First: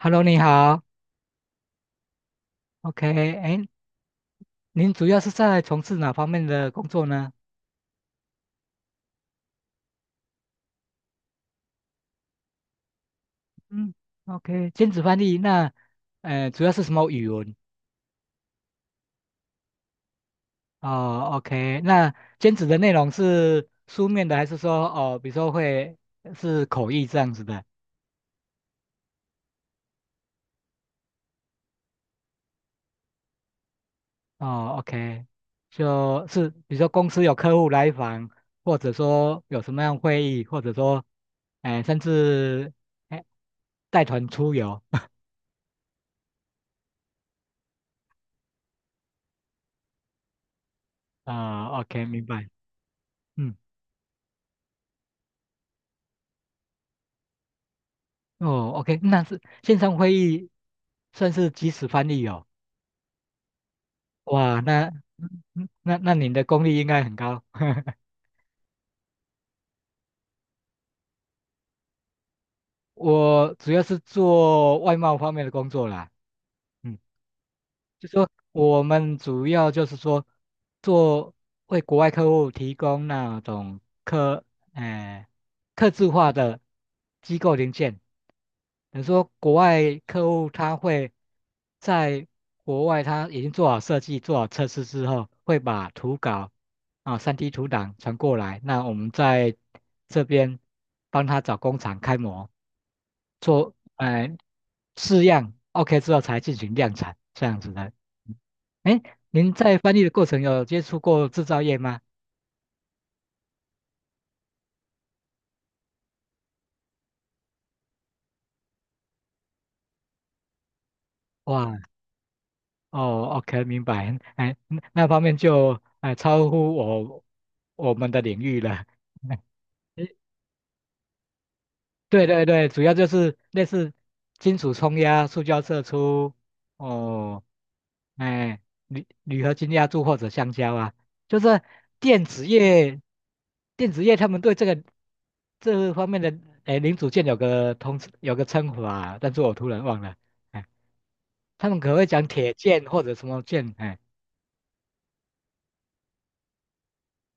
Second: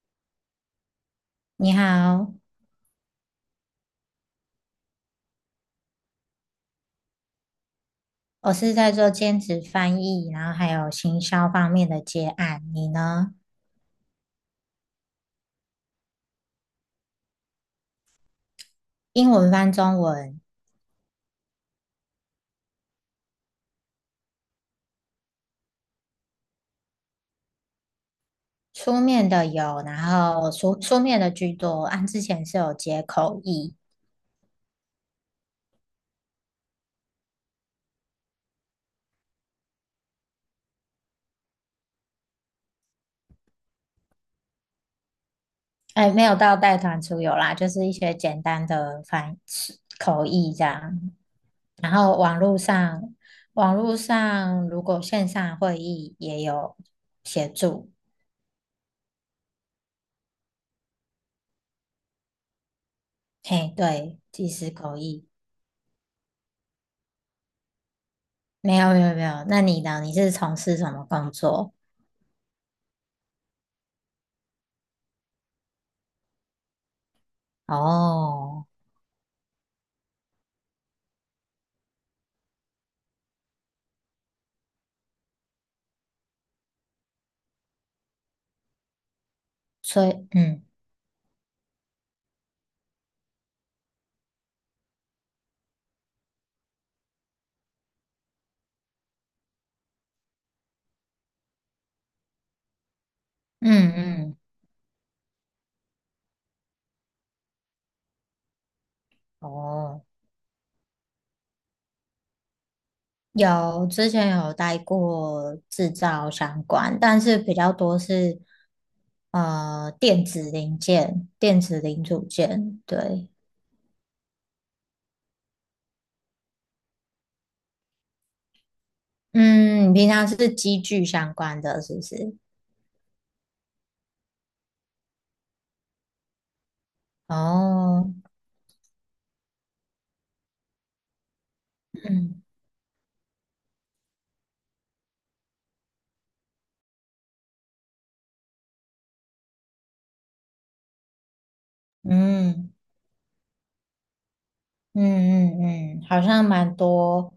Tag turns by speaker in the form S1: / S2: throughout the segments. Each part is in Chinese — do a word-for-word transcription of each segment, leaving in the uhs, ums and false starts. S1: Hello，你好
S2: 你好。
S1: ，OK，哎，您主要是在从事哪方面的工作呢？
S2: 我是在做兼职翻译，然后还有行销方面的接案。你呢？
S1: 嗯，OK，兼职翻译，那，呃，主要是什么语文？
S2: 英文翻中文。
S1: 哦，OK，那兼职的内容是书面的，还是说，哦，比如说会是口译这样子的？
S2: 书面的有，然后书书面的居多。按之前是有接口译。
S1: 哦，OK，就是比如说公司有客户来访，或者说有什么样会议，或者说，哎、甚至哎带团出游。
S2: 哎，没有到带团出游啦，就是一些简单的翻口译这样。
S1: 啊、o
S2: 然
S1: k
S2: 后
S1: 明
S2: 网
S1: 白。
S2: 络上，
S1: 嗯。
S2: 网络上如果线上会议也有协助。
S1: 哦，OK，那是线上会议算是即时翻译哦。
S2: 嘿，对，即
S1: 哇，
S2: 时
S1: 那
S2: 口译。
S1: 嗯那那你的功力应该很高。
S2: 没有没有没有。那你呢？你是从事什么工作？
S1: 我主要是做外贸方面的工作啦，嗯，就说
S2: 哦，
S1: 我们主要就是说做为国外客户提供那种客，呃，客制化的机构零件，比如说国外
S2: 所
S1: 客
S2: 以
S1: 户
S2: 嗯
S1: 他会在国外他已经做好设计、做好测试之后，会把图稿啊、三 d 图档传过来，那我们在这边帮他找工厂开模，做
S2: 嗯
S1: 哎，
S2: 嗯，
S1: 试样，OK 之后才进行量产这样子的。哎，您在翻译
S2: 哦，
S1: 的过程有接触过制造业吗？
S2: 有之前有待过制造相关，但是比较多是呃电子零件、电
S1: 哇，
S2: 子零组件。对。
S1: 哦，OK，明白。哎，那那方面就哎超乎我我们的领域了。
S2: 嗯，你平常是机具相关的，是不
S1: 对
S2: 是？
S1: 对对，主要就是类似金属冲压、塑胶射出，哦，
S2: 哦，
S1: 哎，铝铝合金压铸或者橡胶啊，就是电
S2: 嗯
S1: 子业，电子业他们对这个这方面的哎零组件有个通有个称呼啊，但是我突然忘了，哎，他们可会讲铁
S2: 嗯。
S1: 件或者什么件，哎
S2: 嗯嗯嗯，好像蛮多。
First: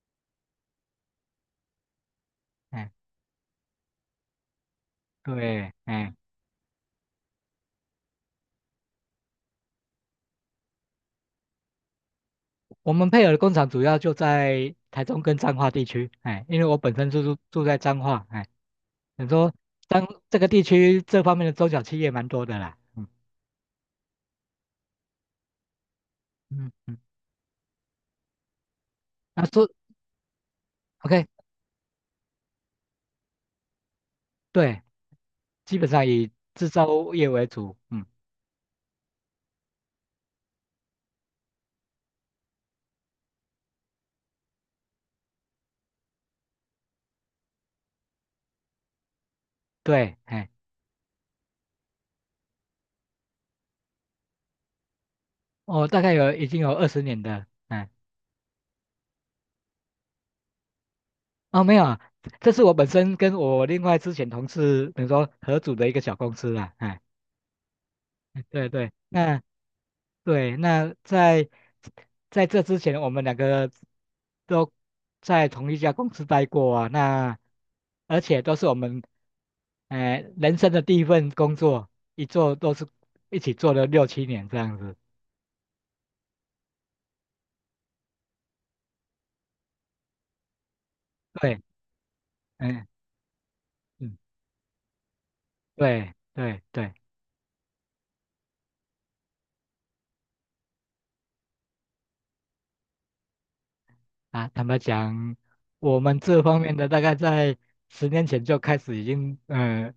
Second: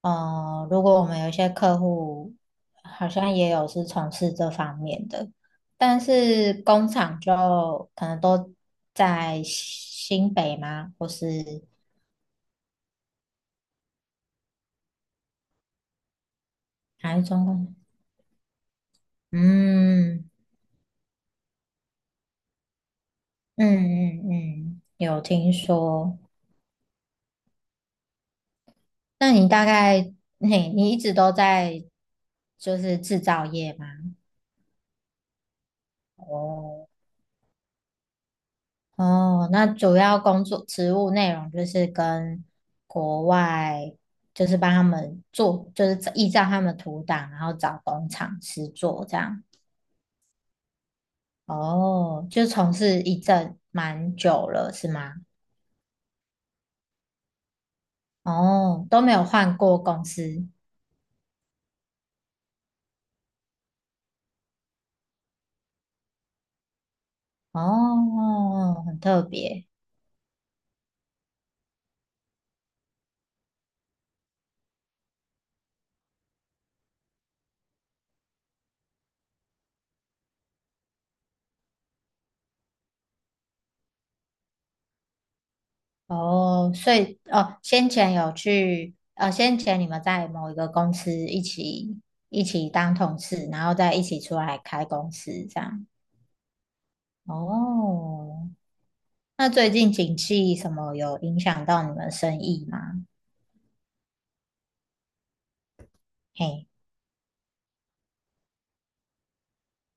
S2: 呃，如果我们有一些客户，
S1: 哎，
S2: 好像也有是从事这方面的，
S1: 对，
S2: 但
S1: 哎，
S2: 是工厂就可能都在新北吗？或是
S1: 我们配合的工厂主要就在台中跟彰化地区，哎，因为我本身就
S2: 台
S1: 是
S2: 中
S1: 住
S2: 工？
S1: 在彰化，哎。你说当
S2: 嗯
S1: 这个地区这方面的中小企业蛮多的啦，嗯
S2: 嗯嗯嗯，有听说。
S1: 嗯嗯，
S2: 那
S1: 那
S2: 你大
S1: 说
S2: 概你你一直
S1: OK，
S2: 都在就是制造业吗？
S1: 对，基本上以制
S2: 哦。
S1: 造业为主，嗯，
S2: 哦，那主要工作职务内容就是跟国外，就是帮他们做，就是依照他们图档，然后找工厂师做这样。
S1: 对，哎，
S2: 哦，就从事一阵蛮久了，是吗？
S1: 我大概有已经有二十年的，哎，
S2: 哦，都没有换过公司。
S1: 哦，没有啊，这是我本身跟我另外之前同事，等于说合组的一个小公司啦，哎，对
S2: 哦，
S1: 对，
S2: 很特
S1: 那
S2: 别。
S1: 对，那在在这之前，我们两个都在同一家公司待过啊。那而且都是我们，哎、人生的第一份工作，一做都是一起做了六七年这样子。
S2: 哦，所以哦，先前有去，呃，先前你们在某一个公司一
S1: 对，
S2: 起一起
S1: 嗯
S2: 当同事，然后再一
S1: 嗯，
S2: 起出来开公司这样。
S1: 对对对
S2: 哦，那最近景气什么有影响到你们生意吗？
S1: 啊。坦白讲，我们这方
S2: 嘿。
S1: 面的大概在十年前就开始已经呃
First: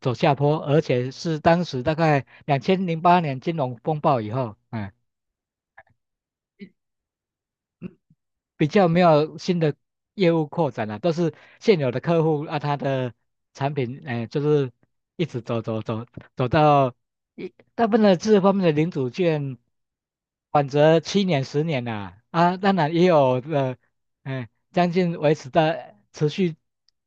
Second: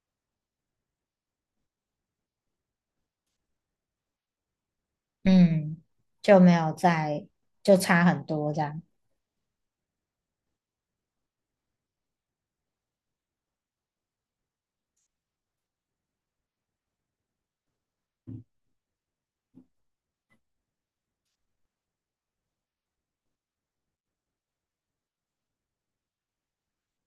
S1: 走下坡，而且是当时大概两千零八年金融风暴以后，嗯。
S2: 嗯，就没有在，就差很多这
S1: 比
S2: 样。
S1: 较没有新的业务扩展了、都是现有的客户啊，他的产品，哎，就是一直走走走走到一大部分的这方面的领主券，缓则七年十年啦、啊，啊当然也有呃，哎，将近维持的持续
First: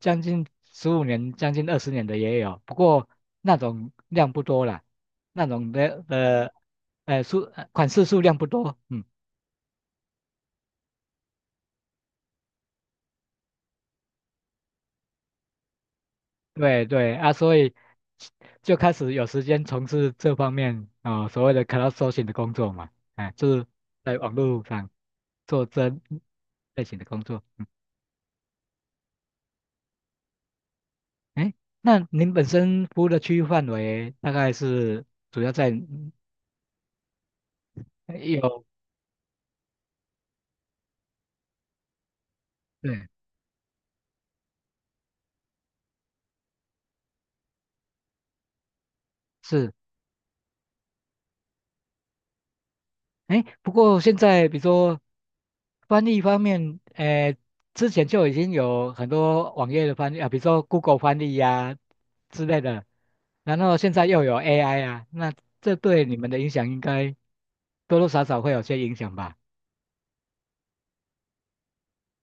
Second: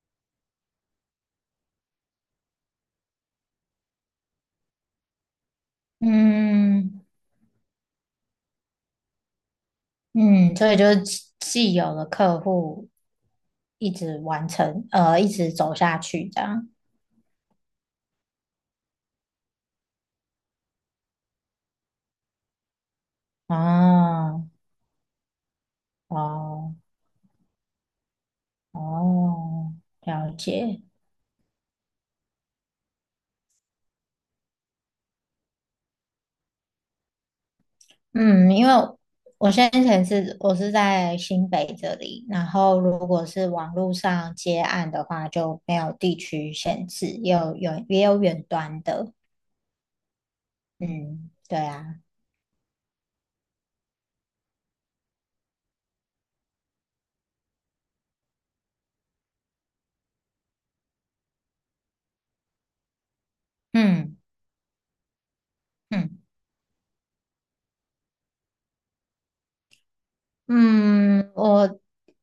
S1: 将近十五年、将近二十年的也有，不过那种量不多啦，那种的呃，
S2: 嗯
S1: 呃，数呃款式数量不多，嗯。
S2: 嗯，所以就是既既有的客户一直完成，呃，一直走下去这样。
S1: 对对啊，所以就开始有时间从事这方面啊、呃所谓的 crowdsourcing 的工作嘛，哎，就是在网
S2: 哦
S1: 络上做这
S2: 哦
S1: 类型的工作。嗯，
S2: 哦，了解。
S1: 哎，那您本身服务的区域范围大概是主要在
S2: 嗯，
S1: 有
S2: 因为我先前是我是在新北这里，然后如
S1: 对
S2: 果是网络上接案的话，就没有地区限制，也有远也有远端的。
S1: 是
S2: 嗯，对啊。
S1: 哎，不过现在比如说翻译方面，呃，之前就已经有很多网页的翻译啊，比如说 Google 翻译呀、之类的，然后现在
S2: 嗯
S1: 又有 A I 啊，那这对你
S2: 嗯
S1: 们的影响应该多多少少会有些影响吧？
S2: 嗯，我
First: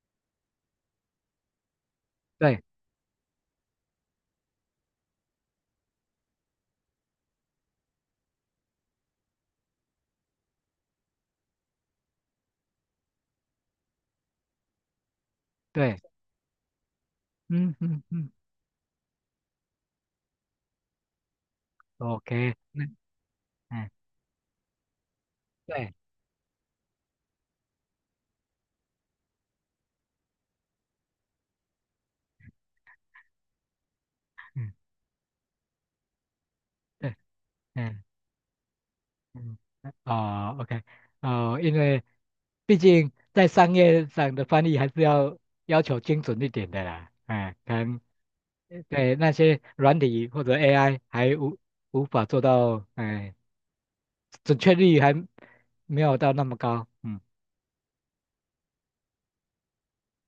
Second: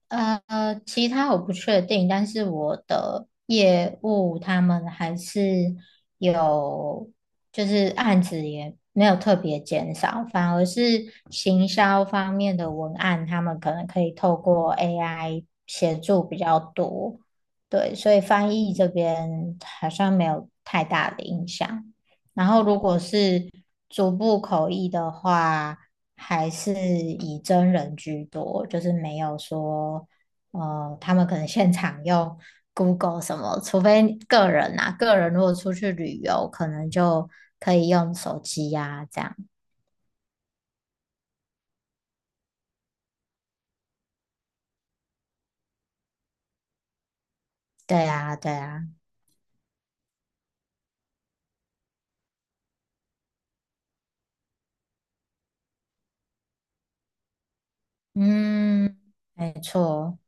S2: 呃，其他我不确定，但是
S1: 对
S2: 我的业务他们还是有，就是案子也没有特别减少，反而是行销方面的文案，他们可能可以透过 A I 协
S1: 对，
S2: 助比较多，
S1: 嗯
S2: 对，
S1: 嗯
S2: 所以
S1: 嗯
S2: 翻译这边好像没有太大的影响。然
S1: ，OK，
S2: 后如
S1: 那
S2: 果是
S1: 嗯
S2: 逐步口译的话，
S1: 对
S2: 还是以真人居多，就是没有说，呃，他们可能现场用 Google 什么，除非个
S1: 嗯
S2: 人啊，个人如果出去旅游，可能
S1: 对
S2: 就可以
S1: 嗯
S2: 用手机呀、这样。
S1: 嗯哦 OK 哦，因为毕竟在商业上的翻译还是要要求精准一点的啦，哎，可能
S2: 对啊，对啊，
S1: 对那些软体或者 A I 还无无法做到，哎，准确率还没有到那么高。嗯
S2: 嗯，没错。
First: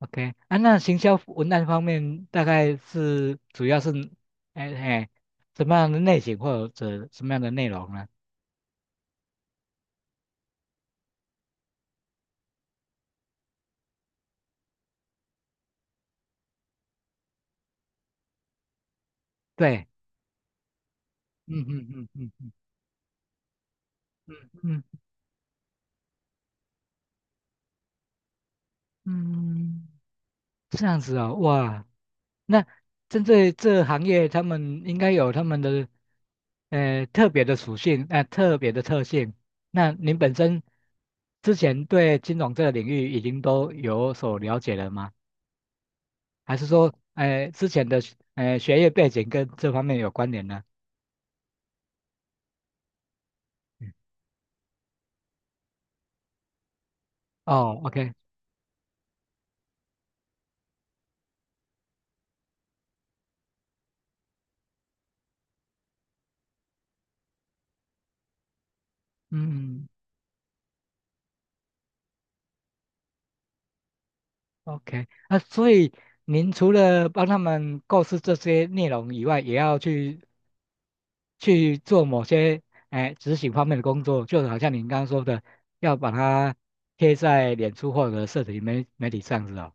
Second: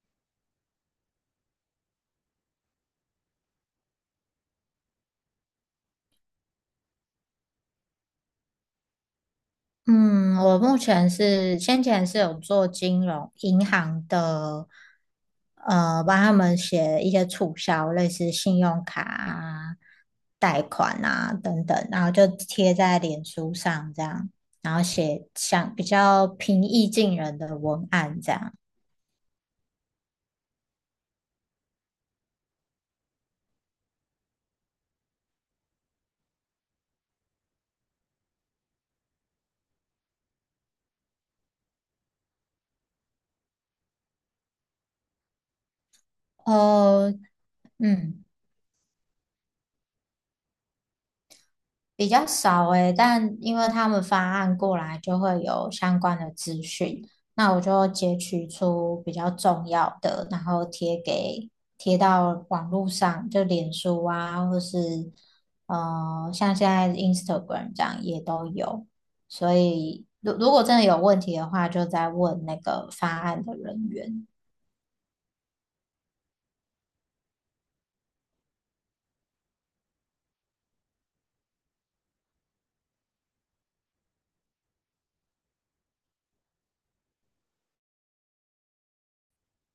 S1: ，OK 啊，那行销文案方面大概是主要是，哎哎，什么样的类型或者什么样的内容呢？
S2: 嗯，我目前是先前是有做金融银行的呃，帮他们写一些促销，类似信用卡啊、
S1: 对，
S2: 贷款啊
S1: 嗯
S2: 等等，然
S1: 嗯
S2: 后就
S1: 嗯嗯
S2: 贴在脸书上这样，然后
S1: 嗯
S2: 写像比较平易近人的文案这样。
S1: 嗯嗯。这样子哦，哇，那针对这行业，他们应该有他们的呃特别的属性，呃特别的特性。那您本身之前对金融这个领域已经都有所了解了吗？还是说，
S2: 哦，
S1: 呃之前的
S2: 嗯。
S1: 呃学业背景跟这方面有关联呢？
S2: 比较少诶，但因为他
S1: 嗯
S2: 们发案过来就会有相关的资讯，那我
S1: 哦
S2: 就
S1: ，OK，
S2: 截取出比较重要的，然后贴给贴到网络上，就脸书啊，或是呃，像现在 Instagram 这样也都有。所
S1: 嗯
S2: 以，如如果真的有问题的话，就再问那个发案的人员。
S1: ，OK，那所以您除了帮他们构思这些内容以外，也要去去做某些哎执行方面的工作，就好像您刚刚说的，要把它贴在脸书或者社群媒媒体上是哦。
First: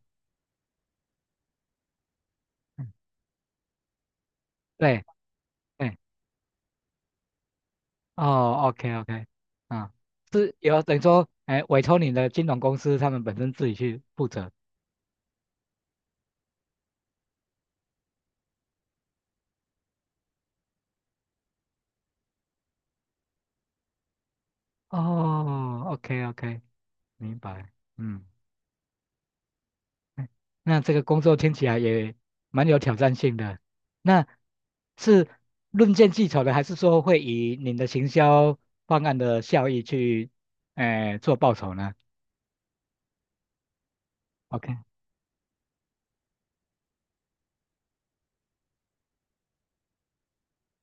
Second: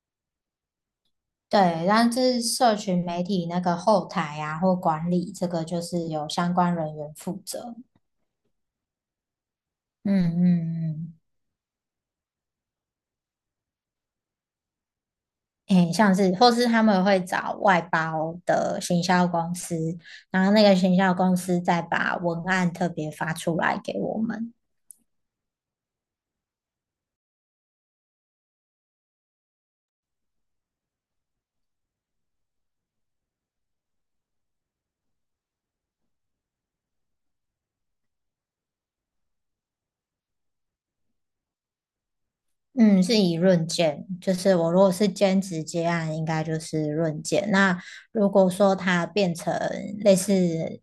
S2: 对，但是社
S1: 嗯
S2: 群媒体那个后台啊或
S1: 对
S2: 管理，这个就
S1: 对，
S2: 是由相关人员负责。
S1: 哦，OK OK，啊，
S2: 嗯
S1: 是有等于
S2: 嗯
S1: 说，哎，委托你的金融公司，他们本身自己去负责。
S2: 嗯，诶，像是或是他们会找外包的行销公司，然后那个行销公司再把文案特别发出来给我们。
S1: 哦，OK OK，明白，嗯。嗯那这个工作听起来也蛮有挑战性的。那是论件计酬的，还是说会以您的行销方案的效益去，呃，做报酬呢
S2: 嗯，是以论件，就是我
S1: ？OK，
S2: 如果是兼职接案，应该就是论件。那如果说它变成类似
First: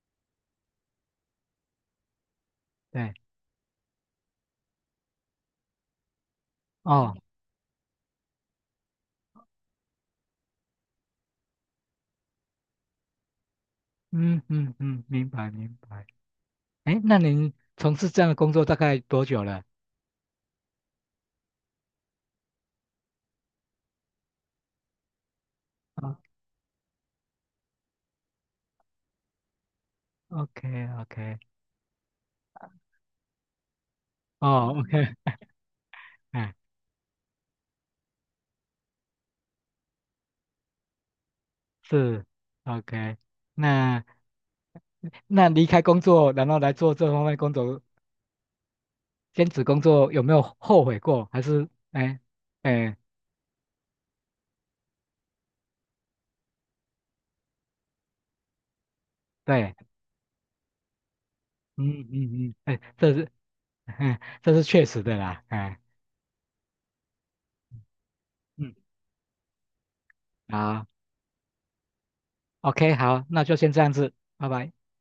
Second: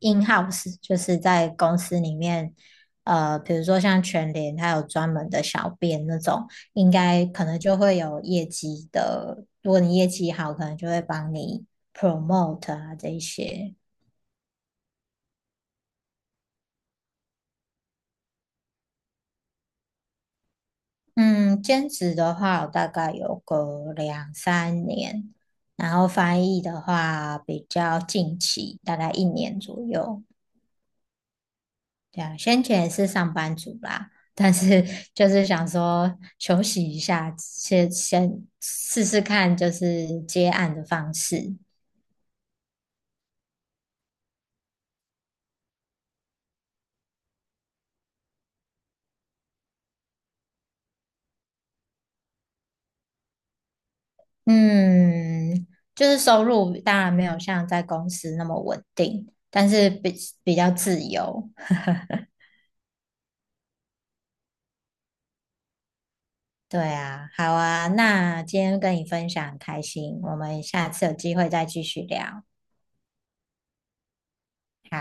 S2: in house，就是在公司里面，
S1: 对，
S2: 呃，比如说像全联，它有专门的小编那种，应
S1: 哦，
S2: 该可能就会有业绩的。如果你业绩好，可能就会帮你 promote 啊这一些。
S1: 嗯嗯嗯，明白明白。哎，那您从事这样的工作大概多久了？
S2: 嗯，兼职的话，我大概有个两三年，然后
S1: 啊
S2: 翻译的话比较近期，大概一年左右。
S1: ，OK OK，
S2: 对啊，先前也是上班族啦，但
S1: 哦
S2: 是
S1: ，OK，
S2: 就是想 说
S1: 哎，
S2: 休息一下，先先试试看，就是接案的方式。
S1: 是，OK。那那离开工作，然后来做这方面工作，兼职工作有没有后悔过？还是哎哎
S2: 嗯，就是收入当然没有像在公司那么稳定，但
S1: 对，
S2: 是比比较自由。
S1: 嗯嗯嗯，哎，这是 这是确实的啦，哎
S2: 对啊，好啊，那今
S1: 嗯，
S2: 天跟你分享很开心，我们
S1: 好
S2: 下次有机会再继续聊。
S1: ，OK，好，那就先这样子，拜拜。
S2: 好